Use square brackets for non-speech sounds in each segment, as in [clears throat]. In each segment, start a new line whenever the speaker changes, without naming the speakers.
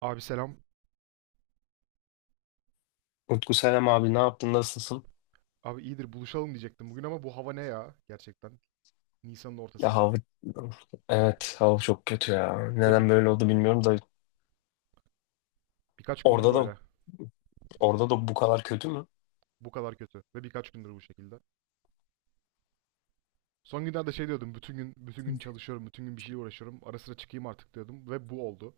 Abi selam.
Utku selam abi, ne yaptın nasılsın?
Abi iyidir buluşalım diyecektim bugün ama bu hava ne ya gerçekten? Nisan'ın
Ya
ortasında.
hava evet hava çok kötü ya.
Ve
Neden böyle oldu bilmiyorum da
birkaç gündür
orada da
böyle.
orada da bu kadar kötü mü?
Bu kadar kötü. Ve birkaç gündür bu şekilde. Son günlerde şey diyordum. Bütün gün bütün gün çalışıyorum. Bütün gün bir şeyle uğraşıyorum. Ara sıra çıkayım artık diyordum. Ve bu oldu.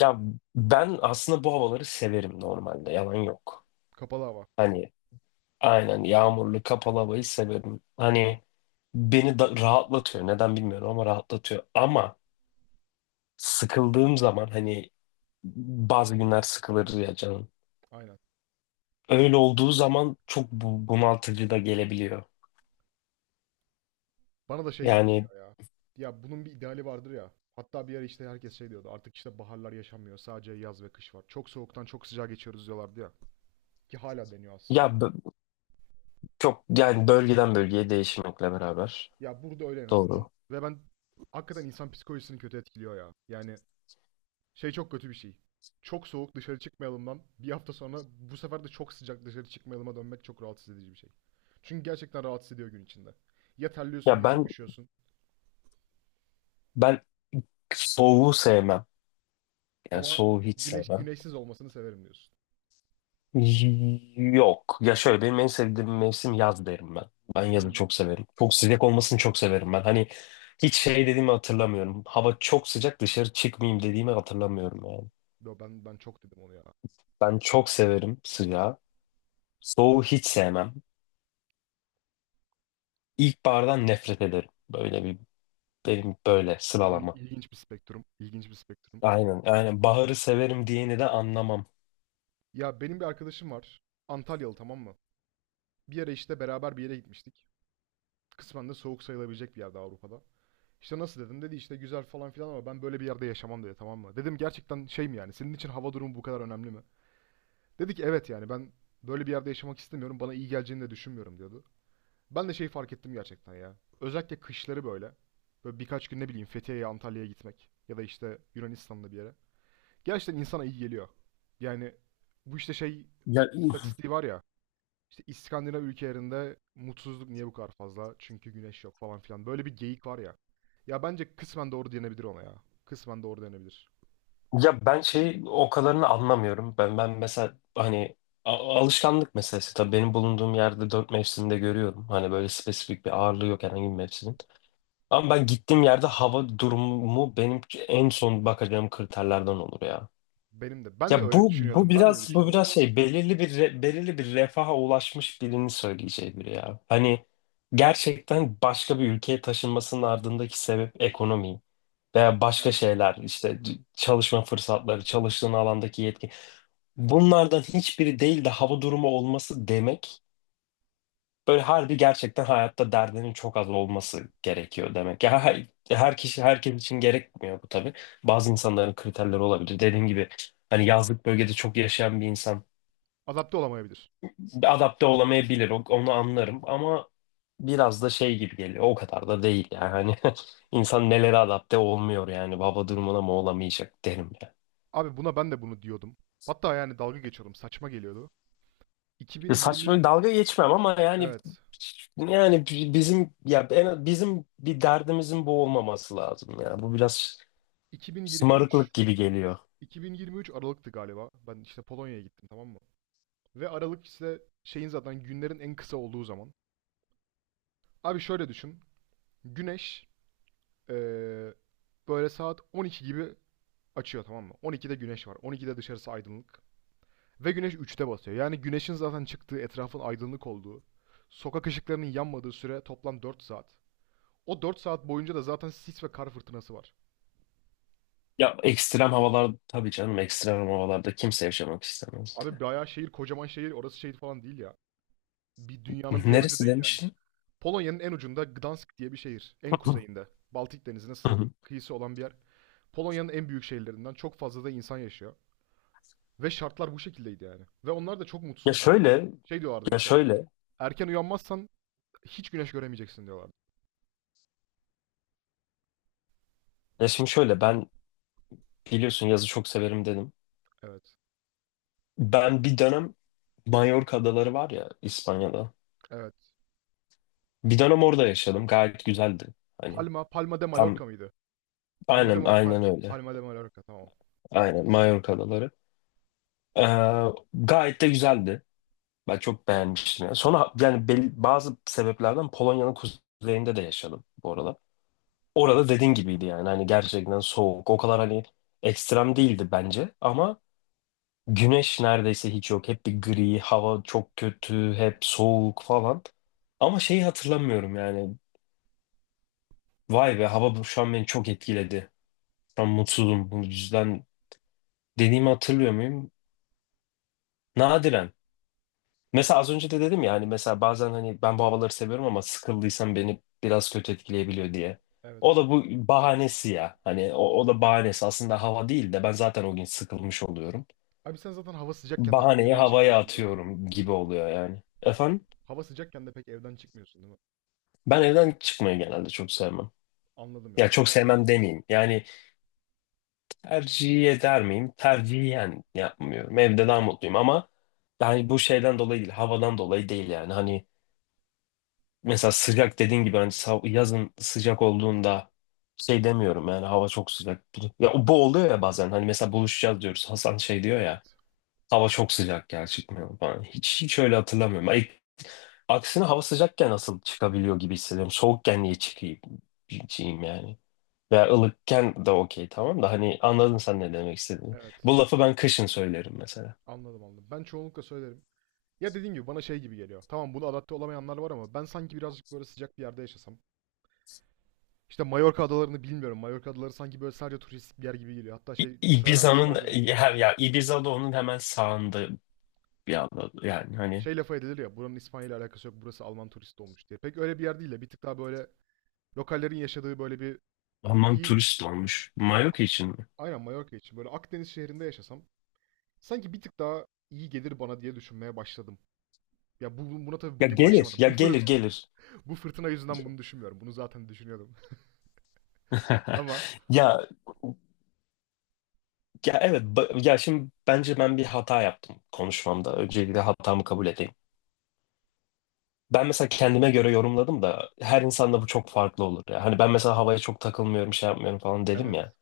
Ya ben aslında bu havaları severim normalde, yalan yok.
Kapalı hava.
Hani aynen, yağmurlu kapalı havayı severim. Hani beni da rahatlatıyor, neden bilmiyorum ama rahatlatıyor. Ama sıkıldığım zaman hani bazı günler sıkılır ya canım.
Aynen.
Öyle olduğu zaman çok bunaltıcı da gelebiliyor.
Bana da şey gibi
Yani
geliyor ya. Ya bunun bir ideali vardır ya. Hatta bir ara işte herkes şey diyordu. Artık işte baharlar yaşanmıyor. Sadece yaz ve kış var. Çok soğuktan çok sıcağa geçiyoruz diyorlardı ya. Ki hala deniyor aslında.
ya Çok, yani bölgeden bölgeye değişmekle beraber.
Ya burada öyle en azından.
Doğru.
Ve ben hakikaten insan psikolojisini kötü etkiliyor ya. Yani şey çok kötü bir şey. Çok soğuk dışarı çıkmayalımdan bir hafta sonra bu sefer de çok sıcak dışarı çıkmayalıma dönmek çok rahatsız edici bir şey. Çünkü gerçekten rahatsız ediyor gün içinde. Ya
Ya
terliyorsun ya çok
ben
üşüyorsun.
ben soğuğu sevmem. Yani
Ama
soğuğu hiç
güneş
sevmem.
güneşsiz olmasını severim diyorsun.
Y- Yok. Ya şöyle, benim en sevdiğim mevsim yaz derim ben. Ben yazı
Hmm.
çok severim. Çok sıcak olmasını çok severim ben. Hani hiç şey dediğimi hatırlamıyorum. Hava çok sıcak, dışarı çıkmayayım dediğimi hatırlamıyorum yani.
Yo, ben çok dedim onu ya.
Ben çok severim sıcağı. Soğuğu hiç sevmem. İlkbahardan nefret ederim. Böyle bir, benim böyle sıralama.
İlginç bir spektrum, ilginç bir spektrum.
Aynen. Aynen. Baharı severim diyeni de anlamam.
Ya benim bir arkadaşım var. Antalyalı, tamam mı? Bir yere işte beraber bir yere gitmiştik. Kısmen de soğuk sayılabilecek bir yerde Avrupa'da. İşte nasıl dedim, dedi işte güzel falan filan ama ben böyle bir yerde yaşamam dedi, tamam mı? Dedim gerçekten şey mi, yani senin için hava durumu bu kadar önemli mi? Dedi ki evet, yani ben böyle bir yerde yaşamak istemiyorum, bana iyi geleceğini de düşünmüyorum diyordu. Ben de şeyi fark ettim gerçekten ya. Özellikle kışları böyle. Böyle birkaç gün ne bileyim Fethiye'ye Antalya'ya gitmek ya da işte Yunanistan'da bir yere. Gerçekten insana iyi geliyor. Yani bu işte şey
Ya,
istatistiği var ya, işte İskandinav ülkelerinde mutsuzluk niye bu kadar fazla? Çünkü güneş yok falan filan. Böyle bir geyik var ya. Ya bence kısmen doğru denebilir ona ya. Kısmen doğru denebilir.
ya ben şey, o kadarını anlamıyorum. Ben mesela hani a- alışkanlık meselesi tabii, benim bulunduğum yerde 4 mevsimde görüyorum. Hani böyle spesifik bir ağırlığı yok herhangi bir mevsimin. Ama ben gittiğim yerde hava durumu benim en son bakacağım kriterlerden olur ya.
Benim de. Ben de
Ya
öyle
bu bu
düşünüyordum. Ben de öyle
biraz bu
düşünüyordum
biraz
ama
şey, belirli bir belirli bir refaha ulaşmış birini söyleyeceği biri ya. Hani gerçekten başka bir ülkeye taşınmasının ardındaki sebep ekonomi veya başka
evet.
şeyler işte, çalışma fırsatları, çalıştığın alandaki yetki. Bunlardan hiçbiri değil de hava durumu olması demek, böyle harbi gerçekten hayatta derdinin çok az olması gerekiyor demek. Her kişi, herkes için gerekmiyor bu tabii. Bazı insanların kriterleri olabilir. Dediğim gibi hani yazlık bölgede çok yaşayan bir insan
Adapte olamayabilir.
adapte olamayabilir. Onu anlarım ama biraz da şey gibi geliyor. O kadar da değil yani. Hani [laughs] insan nelere adapte olmuyor yani. Hava durumuna mı olamayacak derim.
Abi buna ben de bunu diyordum. Hatta yani dalga geçiyordum. Saçma geliyordu.
Ya
2020,
saçma, dalga geçmem ama yani,
evet.
yani bizim bizim bir derdimizin bu olmaması lazım ya. Bu biraz
2023,
şımarıklık gibi geliyor.
Aralık'tı galiba. Ben işte Polonya'ya gittim, tamam mı? Ve Aralık işte şeyin zaten günlerin en kısa olduğu zaman. Abi şöyle düşün. Güneş Ee, böyle saat 12 gibi açıyor, tamam mı? 12'de güneş var. 12'de dışarısı aydınlık. Ve güneş 3'te batıyor. Yani güneşin zaten çıktığı, etrafın aydınlık olduğu, sokak ışıklarının yanmadığı süre toplam 4 saat. O 4 saat boyunca da zaten sis ve kar fırtınası var.
Ya ekstrem havalar tabii canım, ekstrem havalarda kimse yaşamak istemez.
Abi bayağı şehir, kocaman şehir, orası şehir falan değil ya. Bir dünyanın diğer ucu
Neresi
değil yani.
demiştin?
Polonya'nın en ucunda Gdansk diye bir şehir. En
[clears throat]
kuzeyinde. Baltık Denizi'ne
Hı hı.
kıyısı olan bir yer. Polonya'nın en büyük şehirlerinden, çok fazla da insan yaşıyor. Ve şartlar bu şekildeydi yani. Ve onlar da çok
Ya
mutsuzdu.
şöyle,
Şey diyorlardı
ya
mesela.
şöyle,
Erken uyanmazsan hiç güneş göremeyeceksin diyorlardı.
ya şimdi şöyle, ben biliyorsun yazı çok severim dedim.
Evet.
Ben bir dönem, Mallorca adaları var ya İspanya'da.
Evet.
Bir dönem orada yaşadım. Gayet güzeldi. Hani
Palma de
tam,
Mallorca mıydı?
aynen aynen öyle.
Palma de Mallorca, tamam.
Aynen, Mallorca adaları. Ee, gayet de güzeldi. Ben çok beğenmiştim yani. Sonra yani bazı sebeplerden Polonya'nın kuzeyinde de yaşadım bu arada. Orada dediğin gibiydi yani. Hani gerçekten soğuk. O kadar hani ekstrem değildi bence. Ama güneş neredeyse hiç yok. Hep bir gri, hava çok kötü, hep soğuk falan. Ama şeyi hatırlamıyorum yani. Vay be, hava şu an beni çok etkiledi. Şu an mutsuzum, bu yüzden dediğimi hatırlıyor muyum? Nadiren. Mesela az önce de dedim ya, hani mesela bazen hani ben bu havaları seviyorum ama sıkıldıysam beni biraz kötü etkileyebiliyor diye. O
Evet.
da bu bahanesi ya. Hani o da bahanesi. Aslında hava değil de ben zaten o gün sıkılmış oluyorum.
Abi sen zaten hava sıcakken de pek
Bahaneyi
evden
havaya
çıkmıyorsun, değil mi?
atıyorum gibi oluyor yani. Efendim,
Hava sıcakken de pek evden çıkmıyorsun, değil mi?
ben evden çıkmayı genelde çok sevmem.
Anladım ya.
Ya
O
çok
zaman
sevmem demeyeyim. Yani tercih eder miyim? Tercihen yapmıyorum. Evde daha mutluyum ama yani bu şeyden dolayı değil, havadan dolayı değil yani. Hani mesela sıcak dediğin gibi hani yazın sıcak olduğunda şey demiyorum yani, hava çok sıcak. Ya bu oluyor ya bazen, hani mesela buluşacağız diyoruz. Hasan şey diyor ya,
evet.
hava çok sıcak gel çıkmayalım falan. Hiç öyle
Doğru.
hatırlamıyorum. Ay, aksine hava sıcakken nasıl çıkabiliyor gibi hissediyorum. Soğukken çıkayım yani. Veya ılıkken de okey, tamam da hani anladın sen ne demek istediğimi.
Evet.
Bu lafı ben kışın söylerim mesela.
Anladım anladım. Ben çoğunlukla söylerim. Ya dediğim gibi bana şey gibi geliyor. Tamam, bunu adapte olamayanlar var ama ben sanki birazcık böyle sıcak bir yerde yaşasam. İşte Mallorca adalarını bilmiyorum. Mallorca adaları sanki böyle sadece turistik bir yer gibi geliyor. Hatta şey söylentisi
Ibiza'nın
vardır ya.
ya, ya Ibiza da onun hemen sağında, bir anda yani hani
Şey lafı edilir ya, buranın İspanya ile alakası yok, burası Alman turist olmuş diye. Pek öyle bir yer değil de bir tık daha böyle lokallerin yaşadığı böyle bir
Alman
kıyı,
turist olmuş. Mallorca için mi? [laughs]
aynen Mallorca için, böyle Akdeniz şehrinde yaşasam sanki bir tık daha iyi gelir bana diye düşünmeye başladım. Ya buna tabii bugün başlamadım.
Gelir.
[laughs] Bu fırtına yüzünden bunu düşünmüyorum. Bunu zaten düşünüyordum. [laughs] Ama
[laughs] Ya ya evet, ya şimdi bence ben bir hata yaptım konuşmamda. Öncelikle hatamı kabul edeyim. Ben mesela kendime göre yorumladım da her insanda bu çok farklı olur ya. Hani ben mesela havaya çok takılmıyorum, şey yapmıyorum falan dedim
evet.
ya.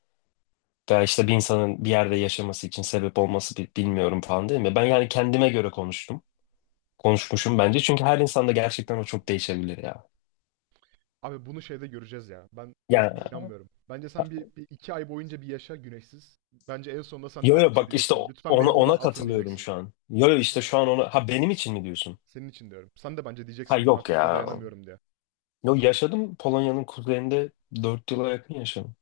Veya işte bir insanın bir yerde yaşaması için sebep olması bilmiyorum falan dedim ya. Ben yani kendime göre konuştum. Konuşmuşum bence. Çünkü her insanda gerçekten o çok değişebilir ya.
Abi bunu şeyde göreceğiz ya. Ben sana inanmıyorum. Bence sen bir iki ay boyunca bir yaşa güneşsiz. Bence en sonunda sen de
Yo
artık şey
bak işte
diyeceksin. Lütfen beni buradan
ona
atın
katılıyorum
diyeceksin.
şu an. Yo işte
Değil mi?
şu an ona... Ha, benim için mi diyorsun?
Senin için diyorum. Sen de bence
Ha
diyeceksin ben
yok
artık
ya.
buna dayanamıyorum diye.
Yo, yaşadım Polonya'nın kuzeyinde, 4 yıla yakın yaşadım.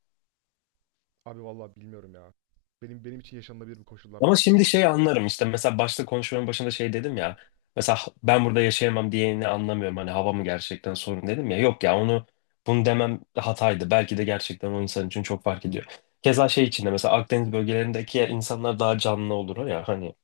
Abi vallahi bilmiyorum ya. Benim için yaşanılabilir bu koşullar
Ama
değil.
şimdi şey, anlarım işte mesela başta, konuşmanın başında şey dedim ya. Mesela ben burada yaşayamam diyeni anlamıyorum. Hani hava mı gerçekten sorun dedim ya. Yok ya, onu bunu demem hataydı. Belki de gerçekten o insan için çok fark ediyor. Keza şey içinde, mesela Akdeniz bölgelerindeki insanlar daha canlı olur ya hani.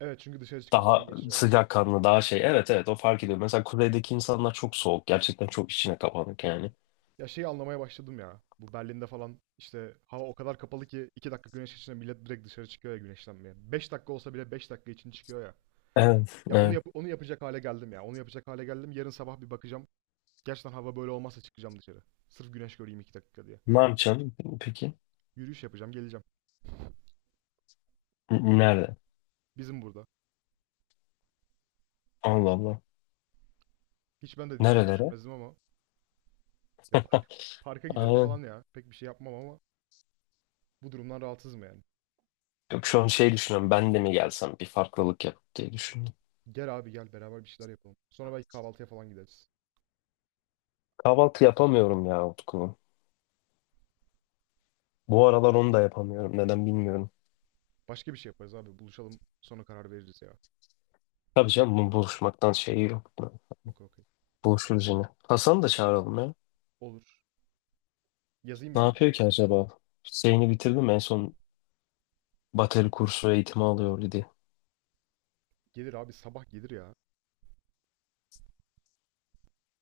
Evet, çünkü dışarı çıkıp zaman
Daha
geçiriyorlar.
sıcakkanlı, daha şey. Evet, o fark ediyor. Mesela kuzeydeki insanlar çok soğuk. Gerçekten çok içine kapanık yani.
Ya şeyi anlamaya başladım ya. Bu Berlin'de falan işte hava o kadar kapalı ki 2 dakika güneş açınca millet direkt dışarı çıkıyor ya güneşlenmeye. 5 dakika olsa bile 5 dakika için çıkıyor ya.
Evet,
Ya
evet.
onu yapacak hale geldim ya. Onu yapacak hale geldim. Yarın sabah bir bakacağım. Gerçekten hava böyle olmazsa çıkacağım dışarı. Sırf güneş göreyim 2 dakika diye.
Ne yapacaksın peki?
Yürüyüş yapacağım, geleceğim.
Nerede?
Bizim burada.
Allah Allah.
Hiç ben de diyeceğimi
Nerelere?
düşünmezdim ama ya parka giderim
Aynen.
falan ya. Pek bir şey yapmam ama bu durumdan rahatsızım yani.
Yok şu an şey düşünüyorum. Ben de mi gelsem, bir farklılık yap diye düşünüyorum.
Gel abi gel, beraber bir şeyler yapalım. Sonra belki kahvaltıya falan gideriz.
Kahvaltı yapamıyorum ya Utku. Bu aralar onu da yapamıyorum. Neden bilmiyorum.
Başka bir şey yaparız abi. Buluşalım, sonra karar veririz ya.
Tabii canım, bu buluşmaktan şeyi yok.
Okey okey.
Buluşuruz yine. Hasan'ı da çağıralım ya.
Olur. Yazayım
Ne
ben ona
yapıyor
ya.
ki acaba? Şeyini bitirdi mi en son, bateri kursu eğitimi alıyordu diye.
Gelir abi, sabah gelir ya.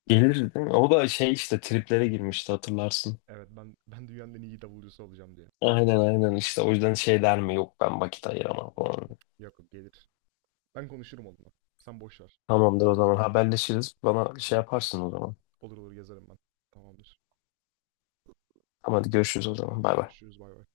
Gelir değil mi? O da şey işte, triplere girmişti hatırlarsın.
Evet, ben dünyanın en iyi davulcusu olacağım diye.
Aynen işte, o yüzden şey der mi, yok ben vakit ayıramam falan.
Yok yok, gelir. Ben konuşurum onunla. Sen boş ver.
Tamamdır o zaman, haberleşiriz. Bana şey
Tamamdır.
yaparsın o zaman.
Olur olur, yazarım ben. Tamamdır.
Tamam hadi, görüşürüz o zaman, bay bay.
Görüşürüz, bay bay.